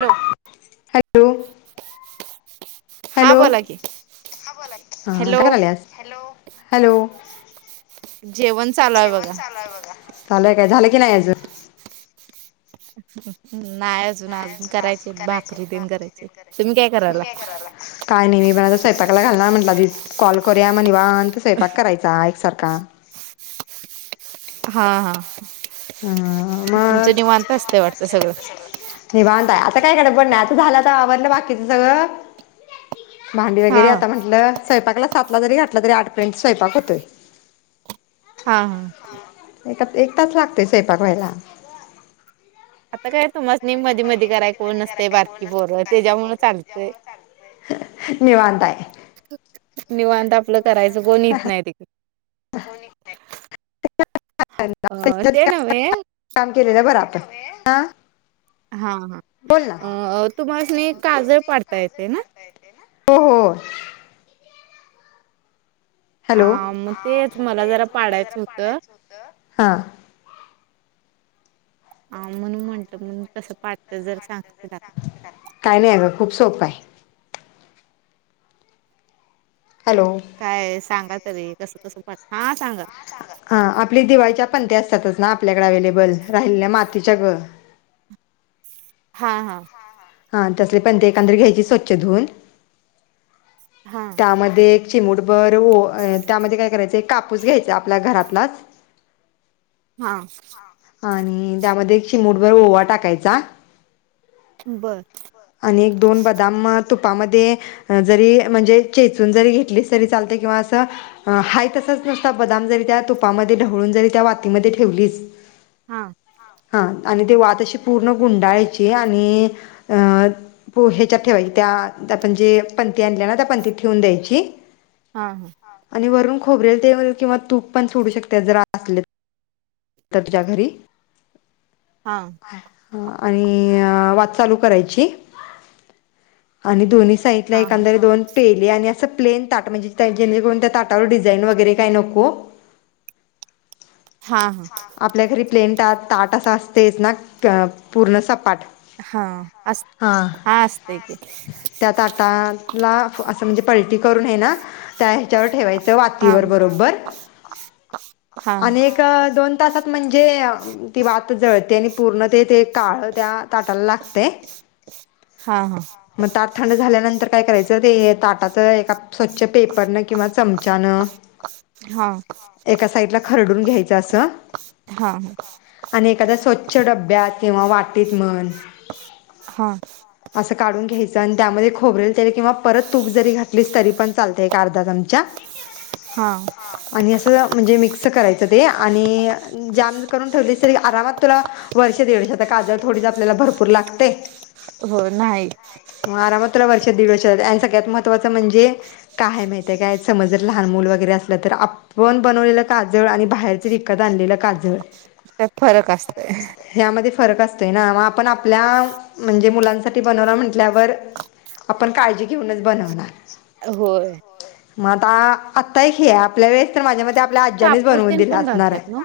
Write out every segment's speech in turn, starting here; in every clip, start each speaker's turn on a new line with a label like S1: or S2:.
S1: Hello.
S2: Hello.
S1: हां
S2: hello
S1: बोला की.
S2: हा काय
S1: हॅलो
S2: करायल्यास? हॅलो. हॅलो.
S1: जेवण चालू आहे बघा.
S2: चालू आहे काय. झालं की नाही अजून?
S1: नाही अजून. अजून करायचे आहेत. भाकरी तेन करायचे आहेत. तुम्ही काय करायला?
S2: काय नाही. मी बाराला स्वयंपाकाला घालणार म्हटला आधी कॉल करूया. मग निवांत स्वयंपाक करायचा एकसारखा.
S1: हा हा
S2: अं
S1: तुमचं
S2: मग
S1: निवांत असत वाटत सगळं.
S2: निवांत आहे. आता काय गडबड नाही. आता झालं तर आवरलं बाकीचं सगळं. भांडी
S1: हा
S2: वगैरे. आता म्हटलं स्वयपाकला सातला जरी घातलं तरी आठपर्यंत स्वयपाक होतोय.
S1: हा हा.
S2: एक तास लागते सैपाक व्हायला.
S1: आता काय समज नाही मधी मधी कराय कोण असते बारकी पोर त्याच्यामुळ चालतंय.
S2: निवांत आहे
S1: निवांत आपलं करायचं कोण येत नाही ते. अ. ते नव्हे.
S2: काम केलेलं बरं आपण आ.
S1: हा हा, अ तुम्हास्नी काजळ पाडता येते ना?
S2: हो हो.
S1: अ
S2: हॅलो
S1: मग तेच मला जरा पाडायचं होतं.
S2: ह.
S1: ह म्हणून म्हणटलं म्हण कसं पाडतात जरा सांगशीला?
S2: काय नाही आहे ग खूप सोपय. हॅलो.
S1: काय सांगा तरी कस तसंट हा सांगा. [inaudible] [unintelligible]
S2: हा आपली दिवाळीच्या पंते असतातच ना आपल्याकडे अवे्लेबल राहिलेल्या मातीच्या ग.
S1: हा हा.
S2: हां तसले पण ते एकंदी घ्यायची स्वच्छ धवून.
S1: हा.
S2: त्यामध्ये चिमुटबर त्यामध्ये काय करायचं कापूस घ्यायचा आपल्या घरातलाच.
S1: हा.
S2: आणि त्यामध्ये एक चीमुटभर ओवा टाकायचा.
S1: बरं.
S2: आणि दोन बदाम तुपामध्ये जरी म्हणजे चेचून जरी घेतलीस तरी चालते किंवा असं हा तसच नुसता बदाम जरी त्या तुपामध्ये ढवळून जरी त्या वातीमध्ये ठेवलीच.
S1: हा.
S2: हा आणि ते वात अशी पूर्ण गुंडाळाची आणि अ प ह्याच्यात त्या आपण पंथी आणल्या ना, त्या पंथीत ठेवून द्यायची.
S1: हा हा.
S2: आणि वरून खोबरेल ते किंवा तूप पण सोडू शेकटेस. तर तुझ्या घरी.
S1: हा.
S2: आणि वात चालू करायची आणि दोन्ही साईटला
S1: हा
S2: एखाद्या वेळी पेली आणि प्लेन ताट असं म्हणजे त्यां जणेकरून त्या ताटावर डिझाईन वगैरे काय नको.
S1: हा हा.
S2: आपल्या ताट असं असतेच ना पूर्ण सपाट.
S1: हा अस
S2: हां
S1: हा असते की.
S2: ला असं म्हणजे पलटी करून आहे ना. त्या ह्याच्यावर ठेवायचं
S1: हा
S2: वातीवर बरोबर
S1: हा
S2: आणि दोन तासात म्हणजे ती वात जळते आणि पूर्ण ते ते काळ त्या ताटाला लागते.
S1: हा हा.
S2: ल्यानंतर काय करायचं ते ताटाच एका पूर्ण स्वच्छ पेपरन किंवा चमचान.
S1: हा
S2: एका साईडला खरडून घ्यायच अस.
S1: हा
S2: आणि एखादा स्वच्छ डब्यात किंवा वाटीत म्हण.
S1: हा.
S2: असं कडून घ्यायचं आणि त्यामध्ये खोबरेल तेल किंवा त तूप जरी घातली तरी पण चालते अर्धा चमचा.
S1: हा
S2: आणि असं म्हणजे मिक्स करायचं ते आणि जाम करून ठेवली अस तरी आरामात तुला. वर्ष दीडवर्ष काजळ थोडीच आपल्याला भरपूर लागते.
S1: हो नाही.
S2: आरामात्र वर्षा दीड वर्षा आणि सगळ्यात महत्वाचं म्हणजे काय माहिती आहे काय समज जर लहान मुल वगैरे असलं तर आपण बनवलेलं काजळ आणि बाहेर. बाहेरचे विकत आणलेलं काजळ.
S1: त्यात फरक असत.
S2: ह्यामध्ये फरक असतो ना आपण म्हणजे मुलांसाठी. ते बनवणार म्हटल्यावर आपण काळजी घेऊनच बनवणार
S1: होय.
S2: मग आता आत्ता ही आपल्या वेळेस तर माझ्या मते आपल्या आज्ज्यानेच
S1: कापूर
S2: बनवून
S1: तेन
S2: दिले
S1: पण
S2: असेल.
S1: घालतात ना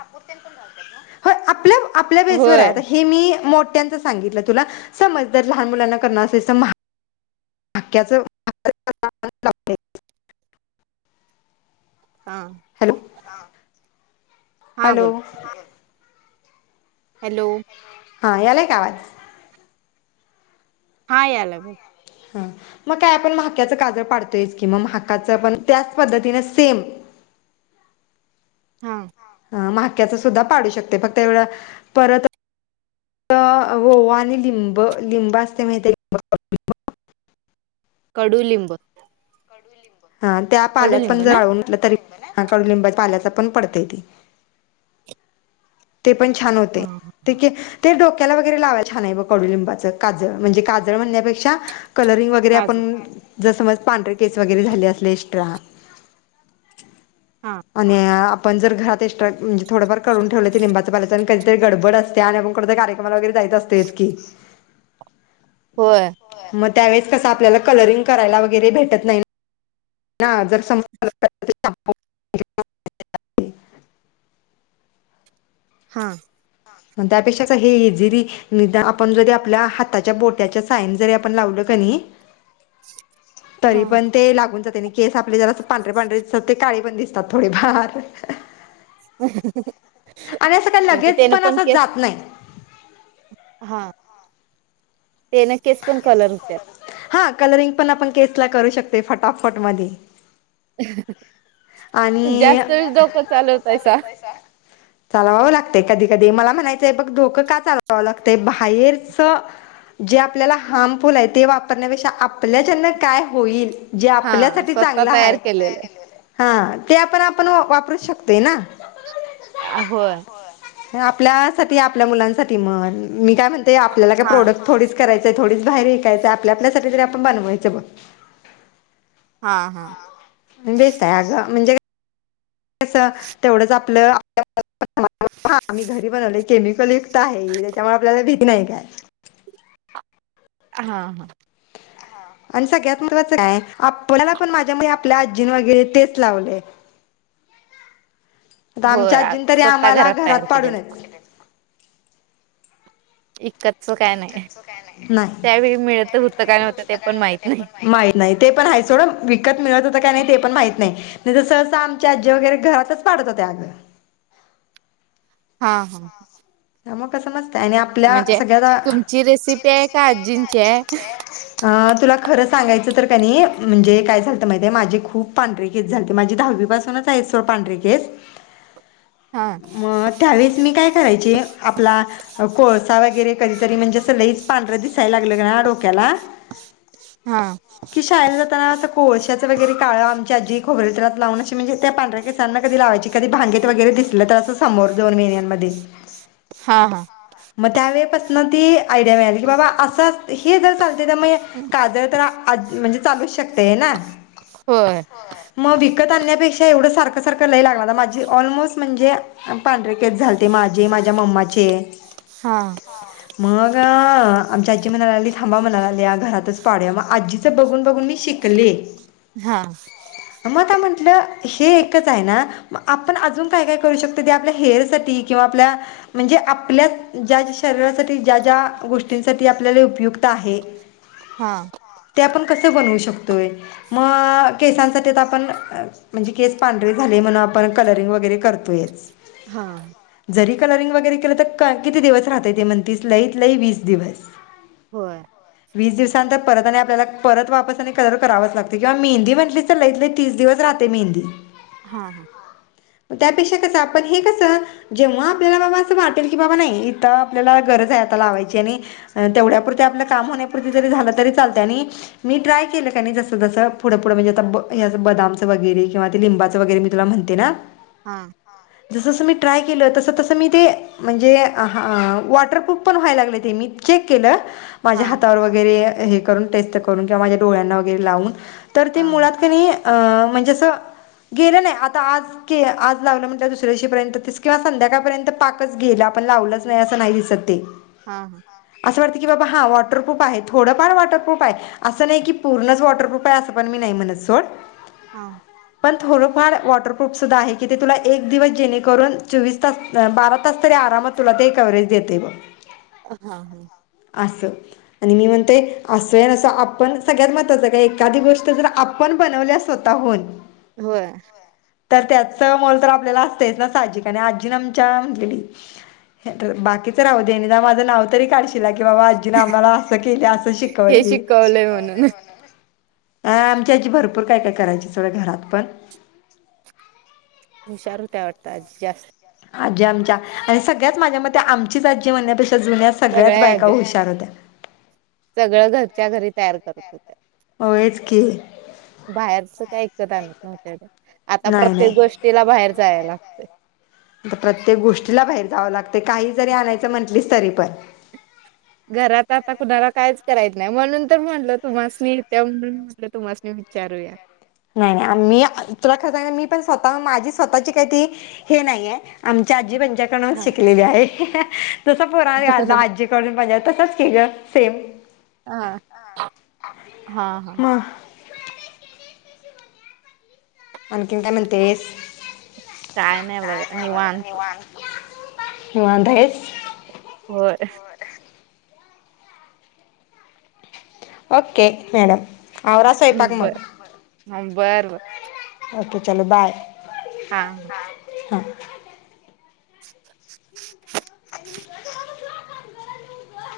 S2: आपल्या आपल्या बेसवर
S1: होय
S2: आहे. हे मी मोठ्यांचं सांगितलं तुला समज लहान मुलांना कर असे. माक्याचं
S1: हा
S2: हॅलो
S1: हा
S2: हॅलो
S1: बोला हॅलो
S2: हा यालाय का आवाज?
S1: हा यायला बोल
S2: हा मग काय आपण मक्याचं काजळ पाडतोयच कि मग म्हकाचं पण त्याच पद्धतीने सेम
S1: हा
S2: हा मक्याच सुद्धा पाडू शकते फक्त परत हो ओवा आणि लिंब, लिंब असते माहती आहे. [inaudible]
S1: कडूलिंब.
S2: हा त्या पाल्याच
S1: कडुलिंब
S2: पण
S1: ना
S2: जाळून तरी कडुलिंबा पाल्याच पण पडतय ते ते पण छान होते.
S1: हा
S2: ते ते डोक्याला वगैरे लावायला छान आहे कडुलिंबाचं काजळ म्हणजे काजळ म्हणण्यापेक्षा कलरिंग वगैरे
S1: काजू
S2: आपण जस पांढरे केस वगैरे झाले असले एक्स्ट्रा
S1: हा
S2: आणि आपण जर घरात एक्स्ट्रा थोडंफार काढून ठेवले लिंबाचं पाला कधीतरी गडबड असते आणि आपण कुठंतरी कार्यक्रमाला वगैरे जायेत असतेच की
S1: होय.
S2: मग त्यावेेळेस कसं आपल्याला कलरिंग करायला वगैरे भेटत नाही. [inaudible]
S1: हा
S2: त्यापेक्षाच हे इझीली नि आपण जरी आपल्या हाताच्या बोट्याच्या साइन जरी आपण लावल का नाही.
S1: हा
S2: तरी पण ते लागून जाते आणि केस आपले जला पांढरे पांढरे ते काळी पण दि थोडेफार
S1: [inaudible]
S2: आणि असका
S1: म्हणजे
S2: लगेच
S1: त्यान
S2: पण असं
S1: केस
S2: जात नाही.
S1: हा त्याने केस पण कलर होत्यात.
S2: हा कलरिंग पण आपण केसला करू शकत फटाफट मध्ये आणि
S1: जास्त डोक चालवतायसा.
S2: चालवावं लागत कधी कधी मला म्हणायचंय बघ धोकं का चालवावं लागतय बाहेरच जे आपल्याला हार्मफुल आहे ते वापरण्यापेक्षा आपल्या ज्यांना काय होईल जे
S1: हा
S2: आपल्यासाठी
S1: स्वतः
S2: चांगलं
S1: तयार
S2: आहे.
S1: केलेलं.
S2: हा ते आपण आपण वापरू शकतोय ना
S1: होय
S2: आपल्या साठी आपल्या मुलांसाठी म्हण मी काय म्हणते आपल्याला काय
S1: हा
S2: प्रोडक्ट थोडीच करायच हाय थोडीच बाहेर विककायचं हाय आपल्या आपल्या साठी तरी आपण बनवायचं बघ.
S1: हा हा.
S2: बेस्ट आहे अगं म्हणजे कसं तेवढच आपलं [inaudible] हा आम्ही घरी बनवले केमिकल युक्त आहे त्याच्यामुळे आपल्याला भीती नाही काय.
S1: हा हा.
S2: आणि सगळ्यात महत्त्वाचं काय आपल्याला पण माझ्यामुळे आपल्या आजी वगैरे तेच लावलय आता
S1: होय
S2: आमच्या
S1: आ
S2: आजीन तरी
S1: स्वतः
S2: आम्हाला घरात
S1: तयार केलेलं
S2: पाडूनच
S1: इकतच काय नाही
S2: नाही
S1: त्यावेळी मिळत तर होतं काय नव्हतं ते पण माहित नाही.
S2: माहीत नाही ते पण आहे थोडं विकत मिळत होतं का नव्हत ते पण माहीत नाही. नाही तर सहसा आमची आजी वगैरे घरातच पाडत होत्या आगं.
S1: हा हा.
S2: त्या मूळ कसं नसतय आणि आपल्या
S1: म्हणजे
S2: सगळ्याला. तुमची
S1: आहे
S2: रेसिपी हाय का
S1: आजींची आहे?
S2: आजी हाय. अ तुला खरं सांगायचं तर कनय म्हणजे काय झालतं माहिती आहे. माझे खूप पांढरे केस झालते माझी दहावी पासूनच. आता नाहीत सोड पांडरी केस
S1: हा
S2: म त्यावेळेस मी काय करायचे आपला. कोळसा वगैरे कधीतरी म्हणजे अस लईच पांढर दिसायला लागलं कनय डोक्याला.
S1: हा.
S2: कि शाळेला जाताना अस कोळश्याचं वगैरे काळं आमची आज्जी खोबर तेलात आस लावून. म्हणजे त्या पांधरा केसांना कधी लावायची कधी भांगेत वगैरे दिसलं तर असं समोर दोन वेन्यां मध्ये.
S1: हां हां.
S2: म त्यावेळे पासन ती आयडिया मिळाली की बाबा असं हे जर चालतय तर म हे काजळ तर म्हणजे चालूच शकतय ना.
S1: होय
S2: होय म विकत आणण्यापेक्षा एवढं सारखं सारखं लय लागला माझी ऑलमोस्ट. म्हणजे पांढरे केस झालते माझे माझ्या मम्माचे
S1: हा
S2: मग आमची आजी म्हणायला लागली थांबा म्हणाला लागली घरातच पडूया म आजीचं बघून बघून मी शिकले शिकले.
S1: हा.
S2: म आता म्हटलं हे एकच आहे ना म आपण अजून. काय काय करू शकतोय ते आपल्या हेअर साठी किंवा आपल्या म्हणजे आपल्या ज्या शरीरासाठी ज्या ज्या गोष्टींसाठी आपल्याला उपयुक्त आहे. हम
S1: हा.
S2: ते आपण कसे बनवू शकतोय. मग केसांसाठी आता आपण म्हणजे केस पांढरे झाले म्हणून आपण कलरिंग वगैरे. करतोयच.
S1: हा.
S2: जरी कलरिंग वगैरे केलं तर क किती दिवस राहतय ते म्हणतीस लईत लई वीस दिवस.
S1: होय
S2: वीस दिवसानंतर परत आणि आपल्याला परत वापस आणि कलर करावच लागतय किंवा मेहंदी म्हटली. लईत लई तीस दिवस राहते मेहंदी.
S1: हा हा.
S2: त्यापेक्षा कस आपण हे कसं जेव्हा आपल्याला बाबा असं वाटेल की बाबा नाही इथं आपल्याला गरज हाय आता लावायची आणि अ तेवढ्या पुरत आपलं काम होण्यापुरत जरी झालं तरी चालत आणि मी ट्रायं केलं कां नाहीं जसं जसं पुढं पुढं म्हणजे आंता बदांमचं वगैरें किंवा ते लिंबाचं वगैरें मी तुलां म्हणते नां.
S1: हां.
S2: जसं जसं मी ट्रायं केलं तसं तसं मी ते. म्हणजे वॉटरप्रुफ पणं व्हांयला लागले ते मी चेक केलं. माझ्यां
S1: हा
S2: हातांवर वगैरें हे करूंन टेस्ट करूंन किंवा माझ्यां डोळ्यांना वगैरें लावूंन. तरं ते
S1: हा
S2: मुळांत की अं म्हणजे असं गेलं नाहीं आंता आंज के आंज लावलं म्हटलं दुसऱ्यां पर्यंत संध्याकाळंपर्यंत पाकचं गेलां आपणं नाहीं असं नाहीं दिसतं ते.
S1: हां हां.
S2: असं वाटतं की बाबां हां वॉटरप्रूफ आहे थोडंफार वॉटरप्रूफ आहे. असं नाहीं की पूर्णचं वॉटरप्रूफ आहे असं पणं मी नाहीं म्हणतं सोडं.
S1: हां.
S2: पणं थोडंफार वॉटरप्रुफ सुद्धां आहे की. की ते तुलां एक दिवसं जेणेकरूंन चोवीस तास बारा तास तरी आरामांत तुलां ते कव्हंरेज देते ब हो.
S1: पुन्हां
S2: आसं आणि मी म्हणतोय असोय नं असं आपणं सगळ्यांत महत्वाचं कां एखादी गोष्टं जरं आपणं बनवल्यां स्वंतः स्वंतःहूंन
S1: होयं
S2: तरं त्याचं मोलं तरं आपल्यांला असतंच नां सहाजिक आणि आजीनं आमच्यां म्हटलेली बाकीचं राहूंदे निदांन माझं नांव तरी कांढ कि तिनं बाबां आजीने आम्हांला असं केली असं
S1: हे
S2: शिकवले आहे
S1: शिकवलंय म्हणून
S2: आमच्यां आजी भरंपूर कायं कायं करायची सगळं घरांत पणं
S1: हुंशार होत्यां वाटंतात आजी जास्तं
S2: आजी आमच्या आणि सगळ्यांचं माझ्यां मते आमचीच आजी म्हणण्यांपेक्षा जुन्यां सगळ्यांचं
S1: सगळ्या
S2: बायकां
S1: आज्या
S2: हुशार होत्यां
S1: सगळं घरच्यां घरी तयार करतं होत्यां
S2: होयं चं की
S1: बाहेरचं कायं विकतं आणतं नव्हत्यां त्यां आंता
S2: नाही
S1: प्रत्येक
S2: नाही.
S1: गोष्टींला बाहेर जायांय लागते
S2: प्रत्येक गोष्टीलां बाहेर जावं लागते कांहीं जरी आणायचं म्हंटलीस तरी पणं
S1: घरांत आंता कुणांला कायं चं करांय नाहीं म्हणूंन तरं म्हटलं तुम्हांसनी मी य त्यां म्हणूंन म्हटलं तुम्हांसनी मी विचारूं यां
S2: नाहीं नाहीं मी तुलां खरंच मी पणं स्वंतः माझी स्वंतःची कांहीं ती हे नाहींय आमच्यां आजी पंज्यांकडून
S1: हा
S2: शिकलेली आहे तसं पुरां आजा आजी आजी पंज्या तसंच की गं सेम
S1: हा हा हा
S2: मगं आणंखीन कायं म्हणतेस
S1: कायं नाहीं बंग निवांत
S2: निवांत आहेस
S1: होयं
S2: ओके मॅडम आवरा स्वयंपाक
S1: बरं
S2: मग
S1: बरं बरं
S2: ओके आंताच्यालां चालो बांय
S1: हां हां
S2: हां [unintelligible] [unintelligible]